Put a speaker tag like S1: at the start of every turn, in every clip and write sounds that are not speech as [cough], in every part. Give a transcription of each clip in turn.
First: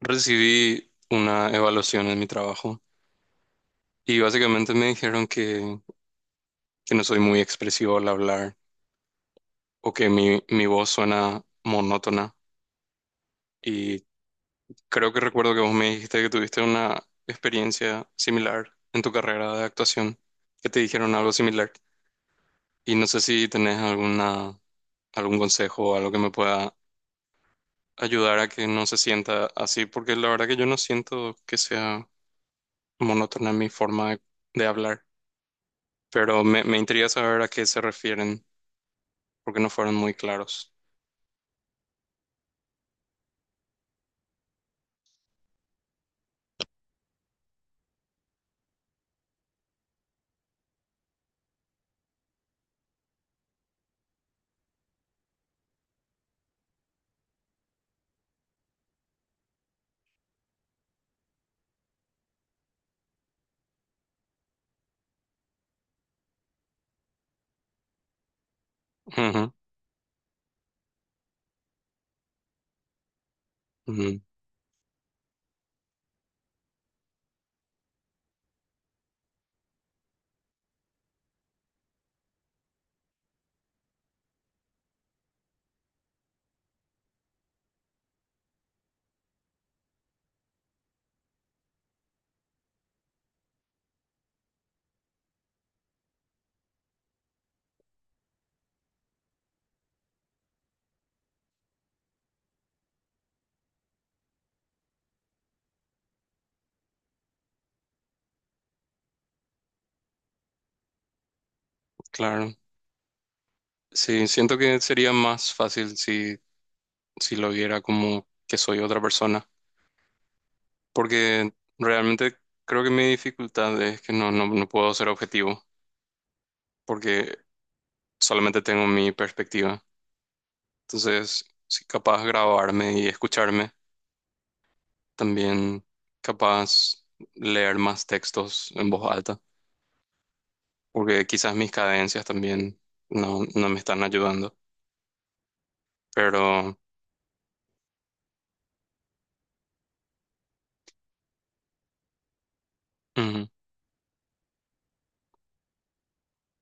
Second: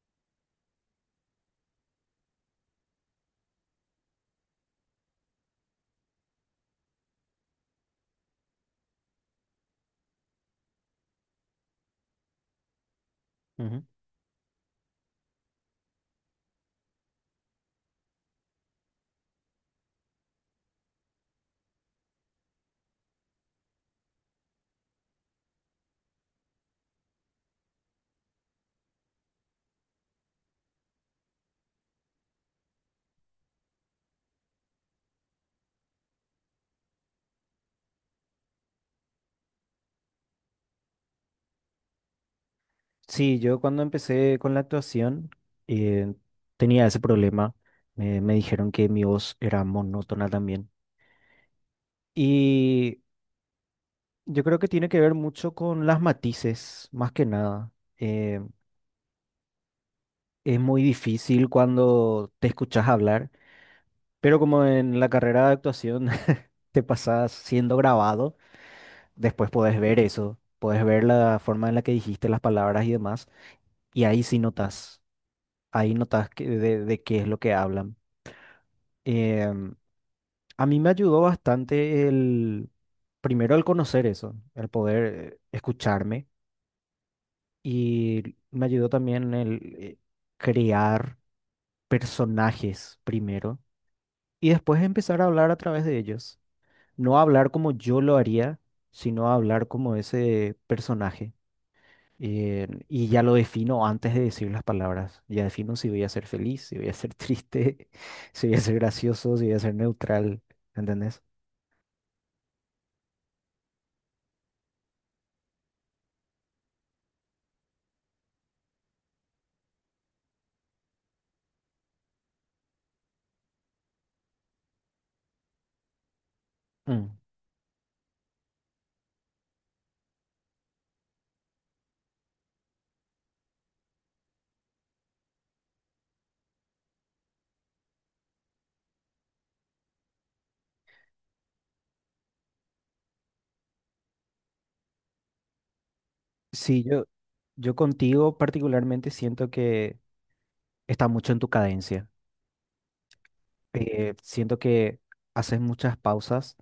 S1: Recibí una evaluación en mi trabajo y básicamente me dijeron que no soy muy expresivo al hablar o que mi voz suena monótona.
S2: Ujú.
S1: Y creo que recuerdo que vos me dijiste que tuviste una experiencia similar en tu carrera de actuación, que te dijeron algo similar. Y no sé si tenés alguna, algún consejo o algo que me pueda ayudar a que no se sienta así, porque la verdad que yo no siento que sea monótona mi forma de hablar, pero me intriga saber a qué se refieren, porque no fueron muy claros.
S2: Sí, yo cuando empecé con la actuación eh, tenía ese problema. Me dijeron que mi voz era monótona también. Y yo creo que tiene que ver mucho con las matices, más que nada. Eh, es muy difícil cuando te escuchas hablar, pero como en la carrera de actuación [laughs] te pasas siendo grabado, después
S1: Ujú,
S2: podés ver eso, podés ver la forma en la que dijiste las palabras y demás, y
S1: ujú,
S2: ahí sí notas, ahí notas de qué es lo que hablan. Em, a mí me ayudó bastante el, primero el conocer eso, el poder escucharme, y me ayudó también el crear personajes primero y después empezar a hablar a través de ellos. No hablar como yo lo haría, sino hablar como ese personaje. Y ya lo defino antes de decir las palabras. Ya defino si voy a ser feliz, si voy a ser triste, [laughs] si voy a ser gracioso, si voy a ser neutral. ¿Entendés?
S1: claro. Sí, siento que sería más fácil si, si lo viera como que soy otra persona, porque realmente creo que mi dificultad es que no, no, no puedo ser objetivo,
S2: Mm.
S1: porque solamente tengo mi perspectiva. Entonces, si capaz grabarme y escucharme, también capaz leer más textos en voz alta, porque quizás mis cadencias también no, no me están ayudando, pero
S2: Sí, yo contigo particularmente siento que está mucho en tu cadencia.
S1: ujú,
S2: Siento que haces muchas pausas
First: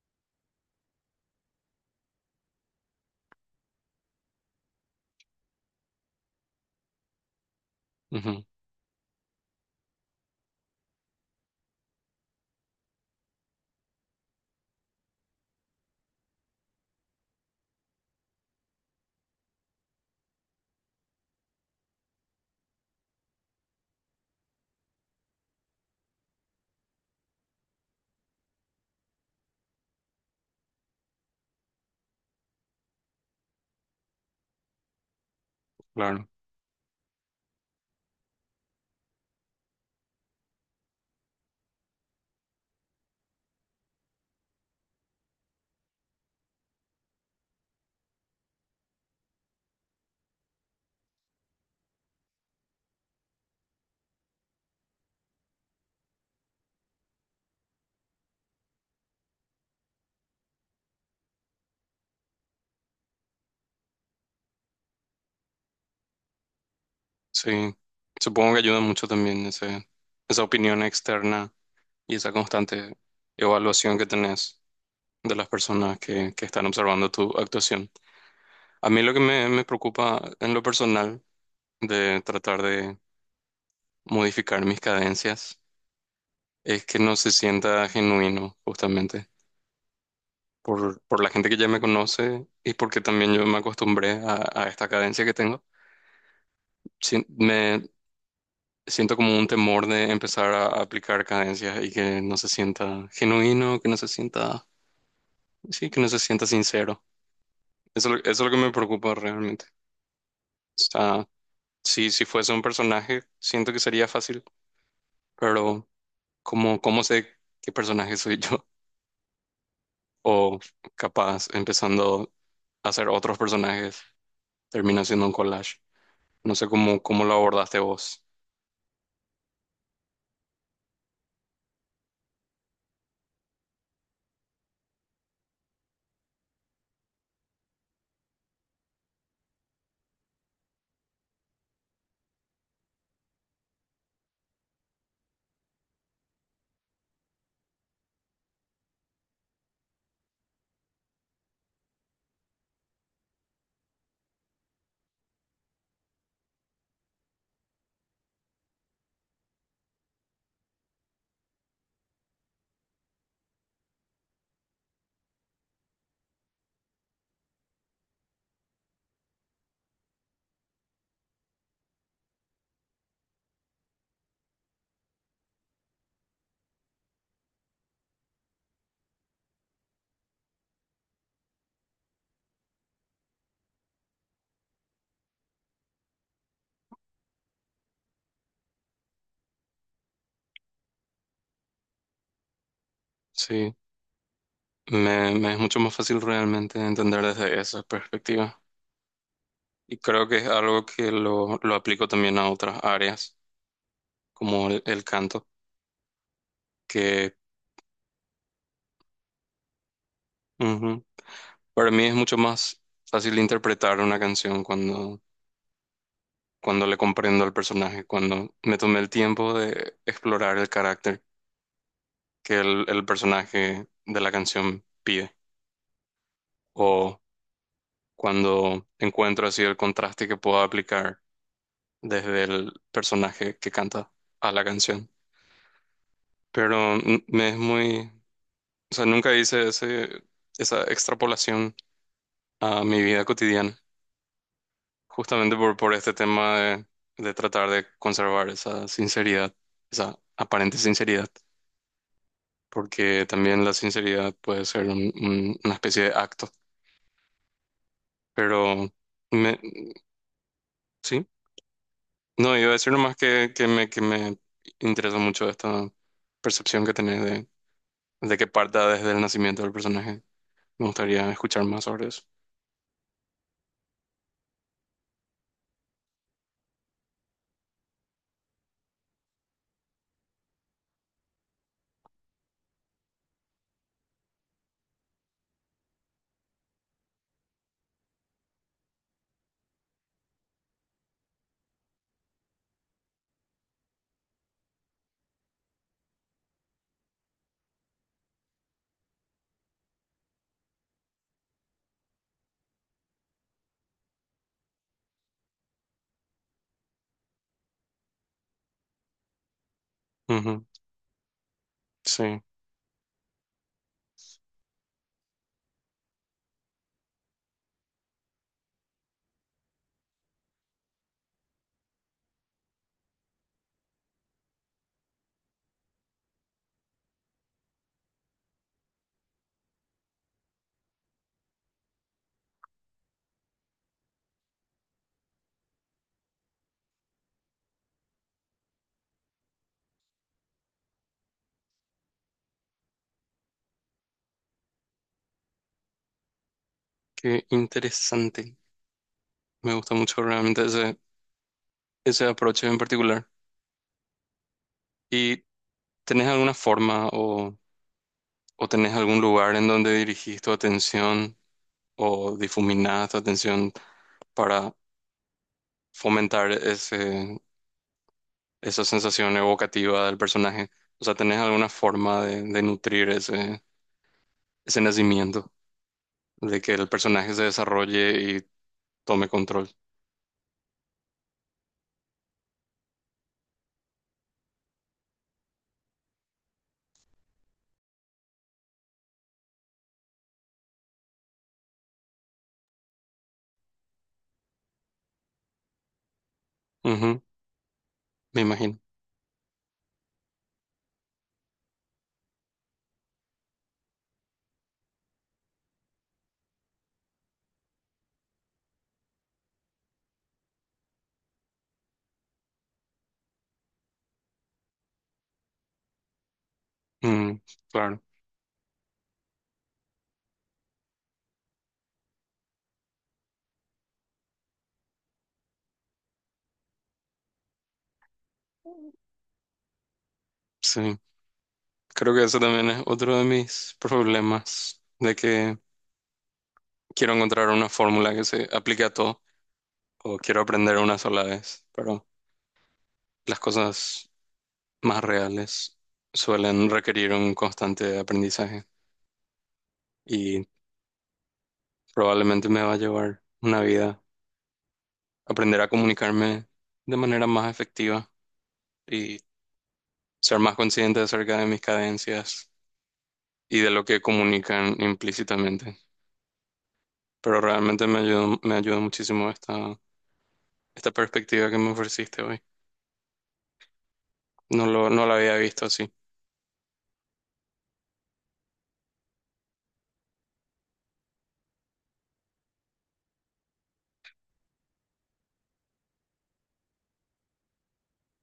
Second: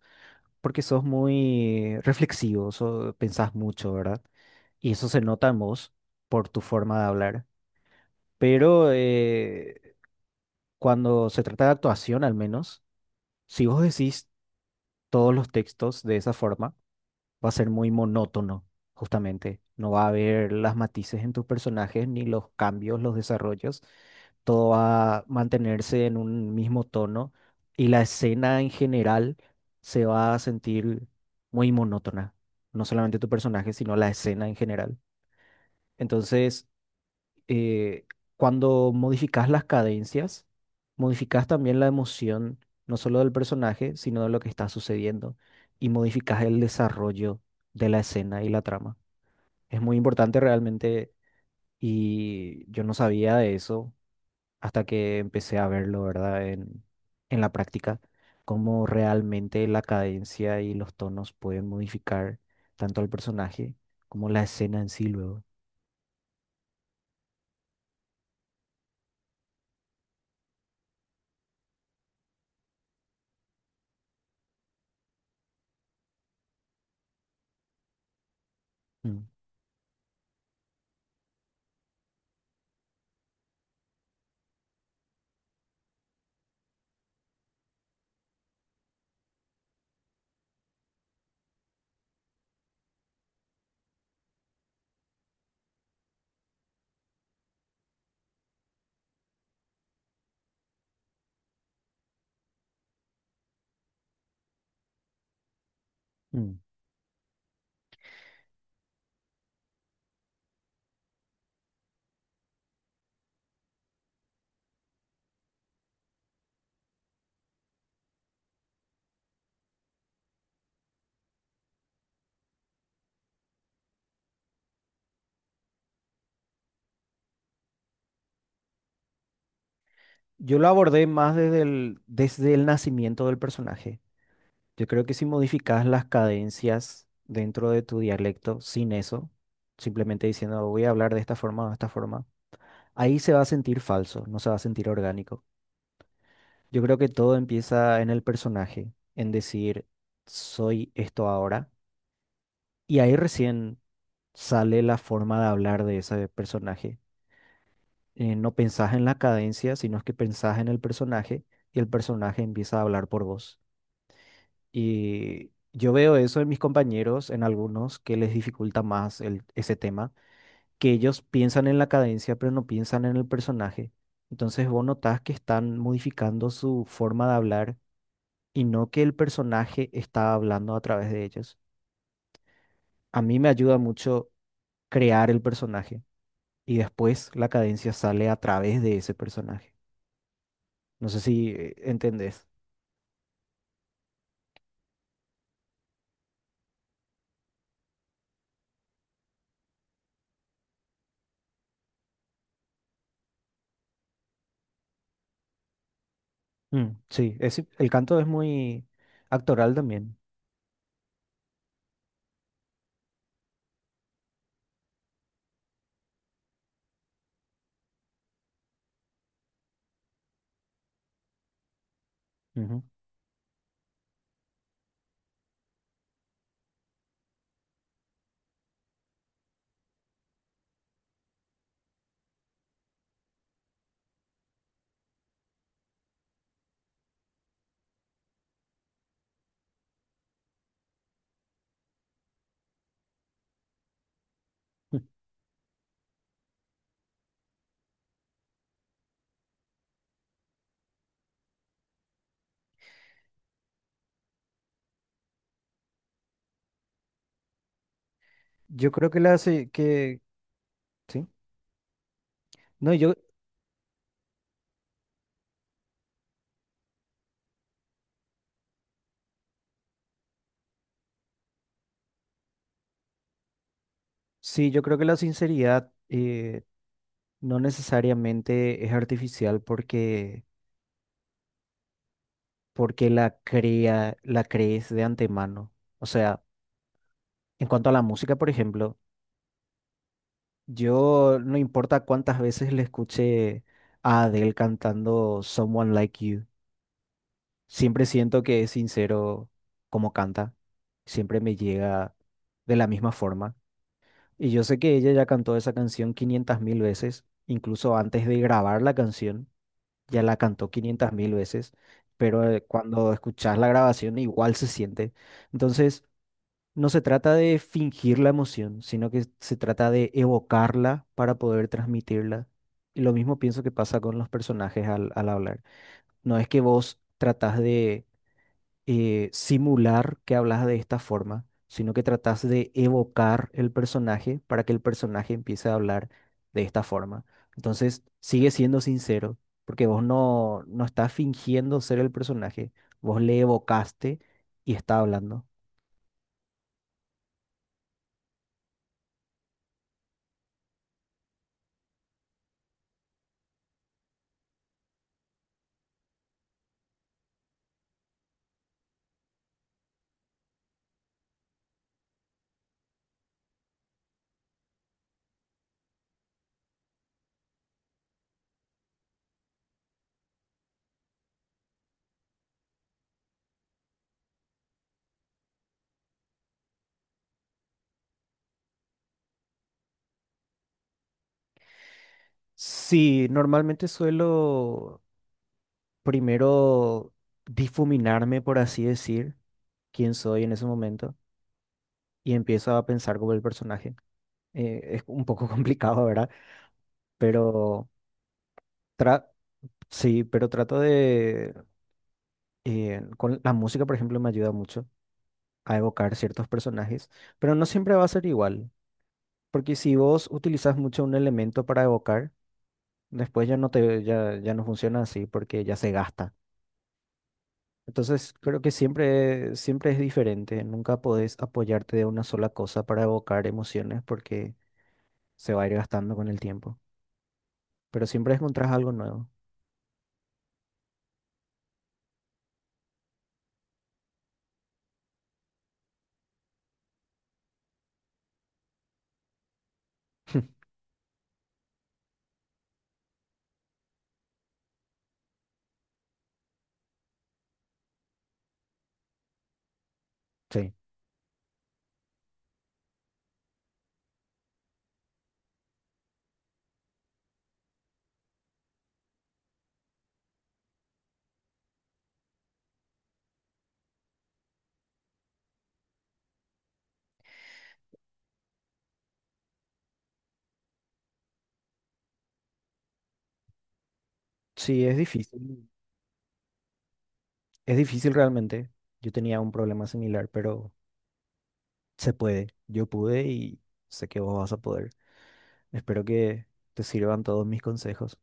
S2: porque sos muy reflexivo, pensás mucho, ¿verdad? Y eso se nota en vos por tu forma de hablar.
S1: ujú,
S2: Pero cuando se trata de actuación, al menos, si vos decís todos los textos de esa forma, va a ser muy monótono, justamente. No va a haber las matices en tus personajes, ni los cambios, los desarrollos. Todo va a mantenerse en un mismo tono y la escena en general se va a sentir muy monótona. No solamente tu personaje, sino la escena en general.
S1: claro,
S2: Entonces, eh, cuando modificas las cadencias, modificas también la emoción, no solo del personaje, sino de lo que está sucediendo, y modificas el desarrollo de la escena y la trama. Es muy importante realmente, y yo no sabía de eso hasta que empecé a verlo, ¿verdad? En la práctica, cómo realmente la cadencia y los tonos pueden modificar tanto al personaje como la escena en sí luego.
S1: sí, supongo que ayuda mucho también ese, esa opinión externa y esa constante evaluación que tenés de las personas que están observando tu actuación. A mí lo que
S2: Mm,
S1: me preocupa en lo personal de tratar de modificar mis cadencias es que no se sienta genuino, justamente, por la gente que ya me conoce y porque también yo me acostumbré a esta cadencia que tengo. Me siento como un temor de empezar a aplicar cadencias y que no se sienta genuino, que no se sienta, sí, que no se sienta
S2: mm.
S1: sincero. Eso es lo que me preocupa realmente. O sea, si, si fuese un personaje, siento que sería fácil, pero ¿cómo, cómo sé qué personaje soy yo? [laughs] O capaz, empezando a hacer otros personajes, termina siendo un collage. No sé cómo, cómo lo abordaste vos.
S2: Yo lo abordé más desde el nacimiento del personaje. Yo creo que si modificas las cadencias dentro de tu dialecto sin eso, simplemente diciendo voy a hablar de esta forma o de esta forma, ahí se va a sentir falso, no se va a sentir orgánico. Yo creo que todo empieza en el personaje, en decir soy esto ahora, y ahí recién sale la forma de hablar de ese personaje. No pensás en la cadencia, sino es que pensás en el personaje y el personaje empieza a hablar por vos. Y yo veo eso en mis compañeros, en algunos, que les dificulta más ese tema, que ellos piensan en la cadencia, pero no piensan en el personaje. Entonces vos notás que están modificando su forma de hablar y no que el personaje está hablando a través de ellos. A mí me ayuda mucho crear el personaje y después la cadencia sale a través de ese personaje. No sé si entendés.
S1: Sí, me es mucho más fácil realmente entender desde esa perspectiva. Y creo que es algo que lo aplico también a otras áreas, como el canto,
S2: Mm,
S1: que
S2: sí, el canto es muy actoral también.
S1: ujú, para mí es mucho más fácil interpretar una canción cuando, cuando le comprendo al personaje, cuando me tomé el tiempo de explorar el carácter que
S2: Ujú.
S1: el personaje de la canción pide, o cuando encuentro así el contraste que puedo aplicar desde el personaje que canta a la canción, pero mm, me es muy, o sea, nunca hice ese, esa extrapolación a mi vida cotidiana, justamente por este tema de tratar de conservar esa sinceridad, esa aparente sinceridad, porque también la sinceridad puede ser una especie de acto, pero
S2: Yo creo que
S1: me, sí,
S2: sí.
S1: no, iba a decir
S2: No, yo
S1: nomás que, que me interesa mucho esta percepción que tenés de que parta desde el nacimiento del personaje. Me gustaría escuchar más sobre eso.
S2: sí, yo creo que la sinceridad no necesariamente es artificial porque la crea, la crees de antemano. O sea, en cuanto a la música, por ejemplo, yo no importa cuántas veces le escuché a Adele cantando Someone Like You, siempre siento que es sincero como canta, siempre me llega de la misma forma. Y yo sé que ella ya cantó esa canción 500 mil veces, incluso antes de grabar la canción, ya la
S1: Ujú,
S2: cantó 500 mil veces,
S1: sí.
S2: pero cuando escuchas la grabación igual se siente. Entonces, no se trata de fingir la emoción, sino que se trata de evocarla para poder transmitirla. Y lo mismo pienso que pasa con los personajes al, al hablar. No es que vos tratás de simular que hablas de esta forma, sino que tratas de evocar el personaje para que el personaje empiece a hablar de esta forma. Entonces, sigue siendo sincero, porque vos no, no estás fingiendo ser el personaje, vos le evocaste y está hablando.
S1: Qué interesante. Me gusta mucho realmente ese, ese approach en particular. ¿Y tenés alguna forma o tenés algún lugar en donde dirigís tu atención o difuminás tu atención para fomentar ese, esa sensación evocativa del personaje? O sea, ¿tenés alguna forma de nutrir ese, ese nacimiento, de que el personaje se desarrolle y tome control?
S2: Sí, normalmente suelo primero difuminarme, por así decir, quién soy en ese momento, y empiezo a pensar como el personaje. Es un poco [laughs] complicado, ¿verdad?
S1: Ujú,
S2: Pero
S1: me imagino.
S2: Tra- sí, pero trato de con la música, por ejemplo, me ayuda mucho a evocar ciertos personajes, pero no siempre va a ser igual, porque si vos utilizas mucho un elemento para evocar, después ya no funciona así porque ya se gasta.
S1: Mm, claro,
S2: Entonces, creo que siempre, siempre es diferente, nunca podés apoyarte de una sola cosa para evocar emociones porque se va a ir gastando con el tiempo, pero siempre encontrás algo nuevo.
S1: sí. Creo que eso también es otro de mis problemas, de que quiero encontrar una fórmula que se aplique a todo, o quiero
S2: [laughs]
S1: aprender una sola vez, pero las cosas más reales suelen requerir un constante aprendizaje y
S2: Sí,
S1: probablemente me va a llevar una vida aprender a comunicarme de manera más efectiva y ser más consciente acerca de mis cadencias y de lo que comunican implícitamente. Pero realmente me ayudó muchísimo esta perspectiva que me ofreciste hoy. No
S2: sí,
S1: lo,
S2: es
S1: no la había visto
S2: difícil.
S1: así.
S2: Es difícil realmente. Yo tenía un problema similar, pero se puede. Yo pude y sé que vos vas a poder. Espero que te sirvan todos mis consejos.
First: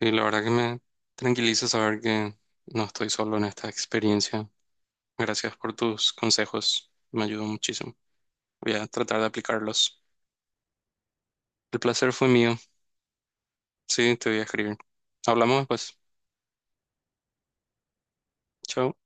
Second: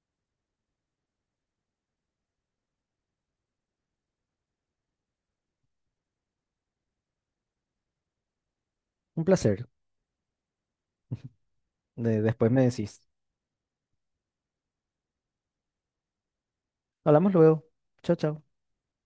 S1: Sí, la verdad que me tranquiliza saber que no estoy solo en esta experiencia. Gracias por tus consejos, me ayudó muchísimo. Voy a tratar
S2: Un
S1: de
S2: placer.
S1: aplicarlos. El placer fue
S2: Después
S1: mío.
S2: me decís.
S1: Sí, te voy a escribir. Hablamos después.
S2: Hablamos luego. Chao, chao.
S1: Chao.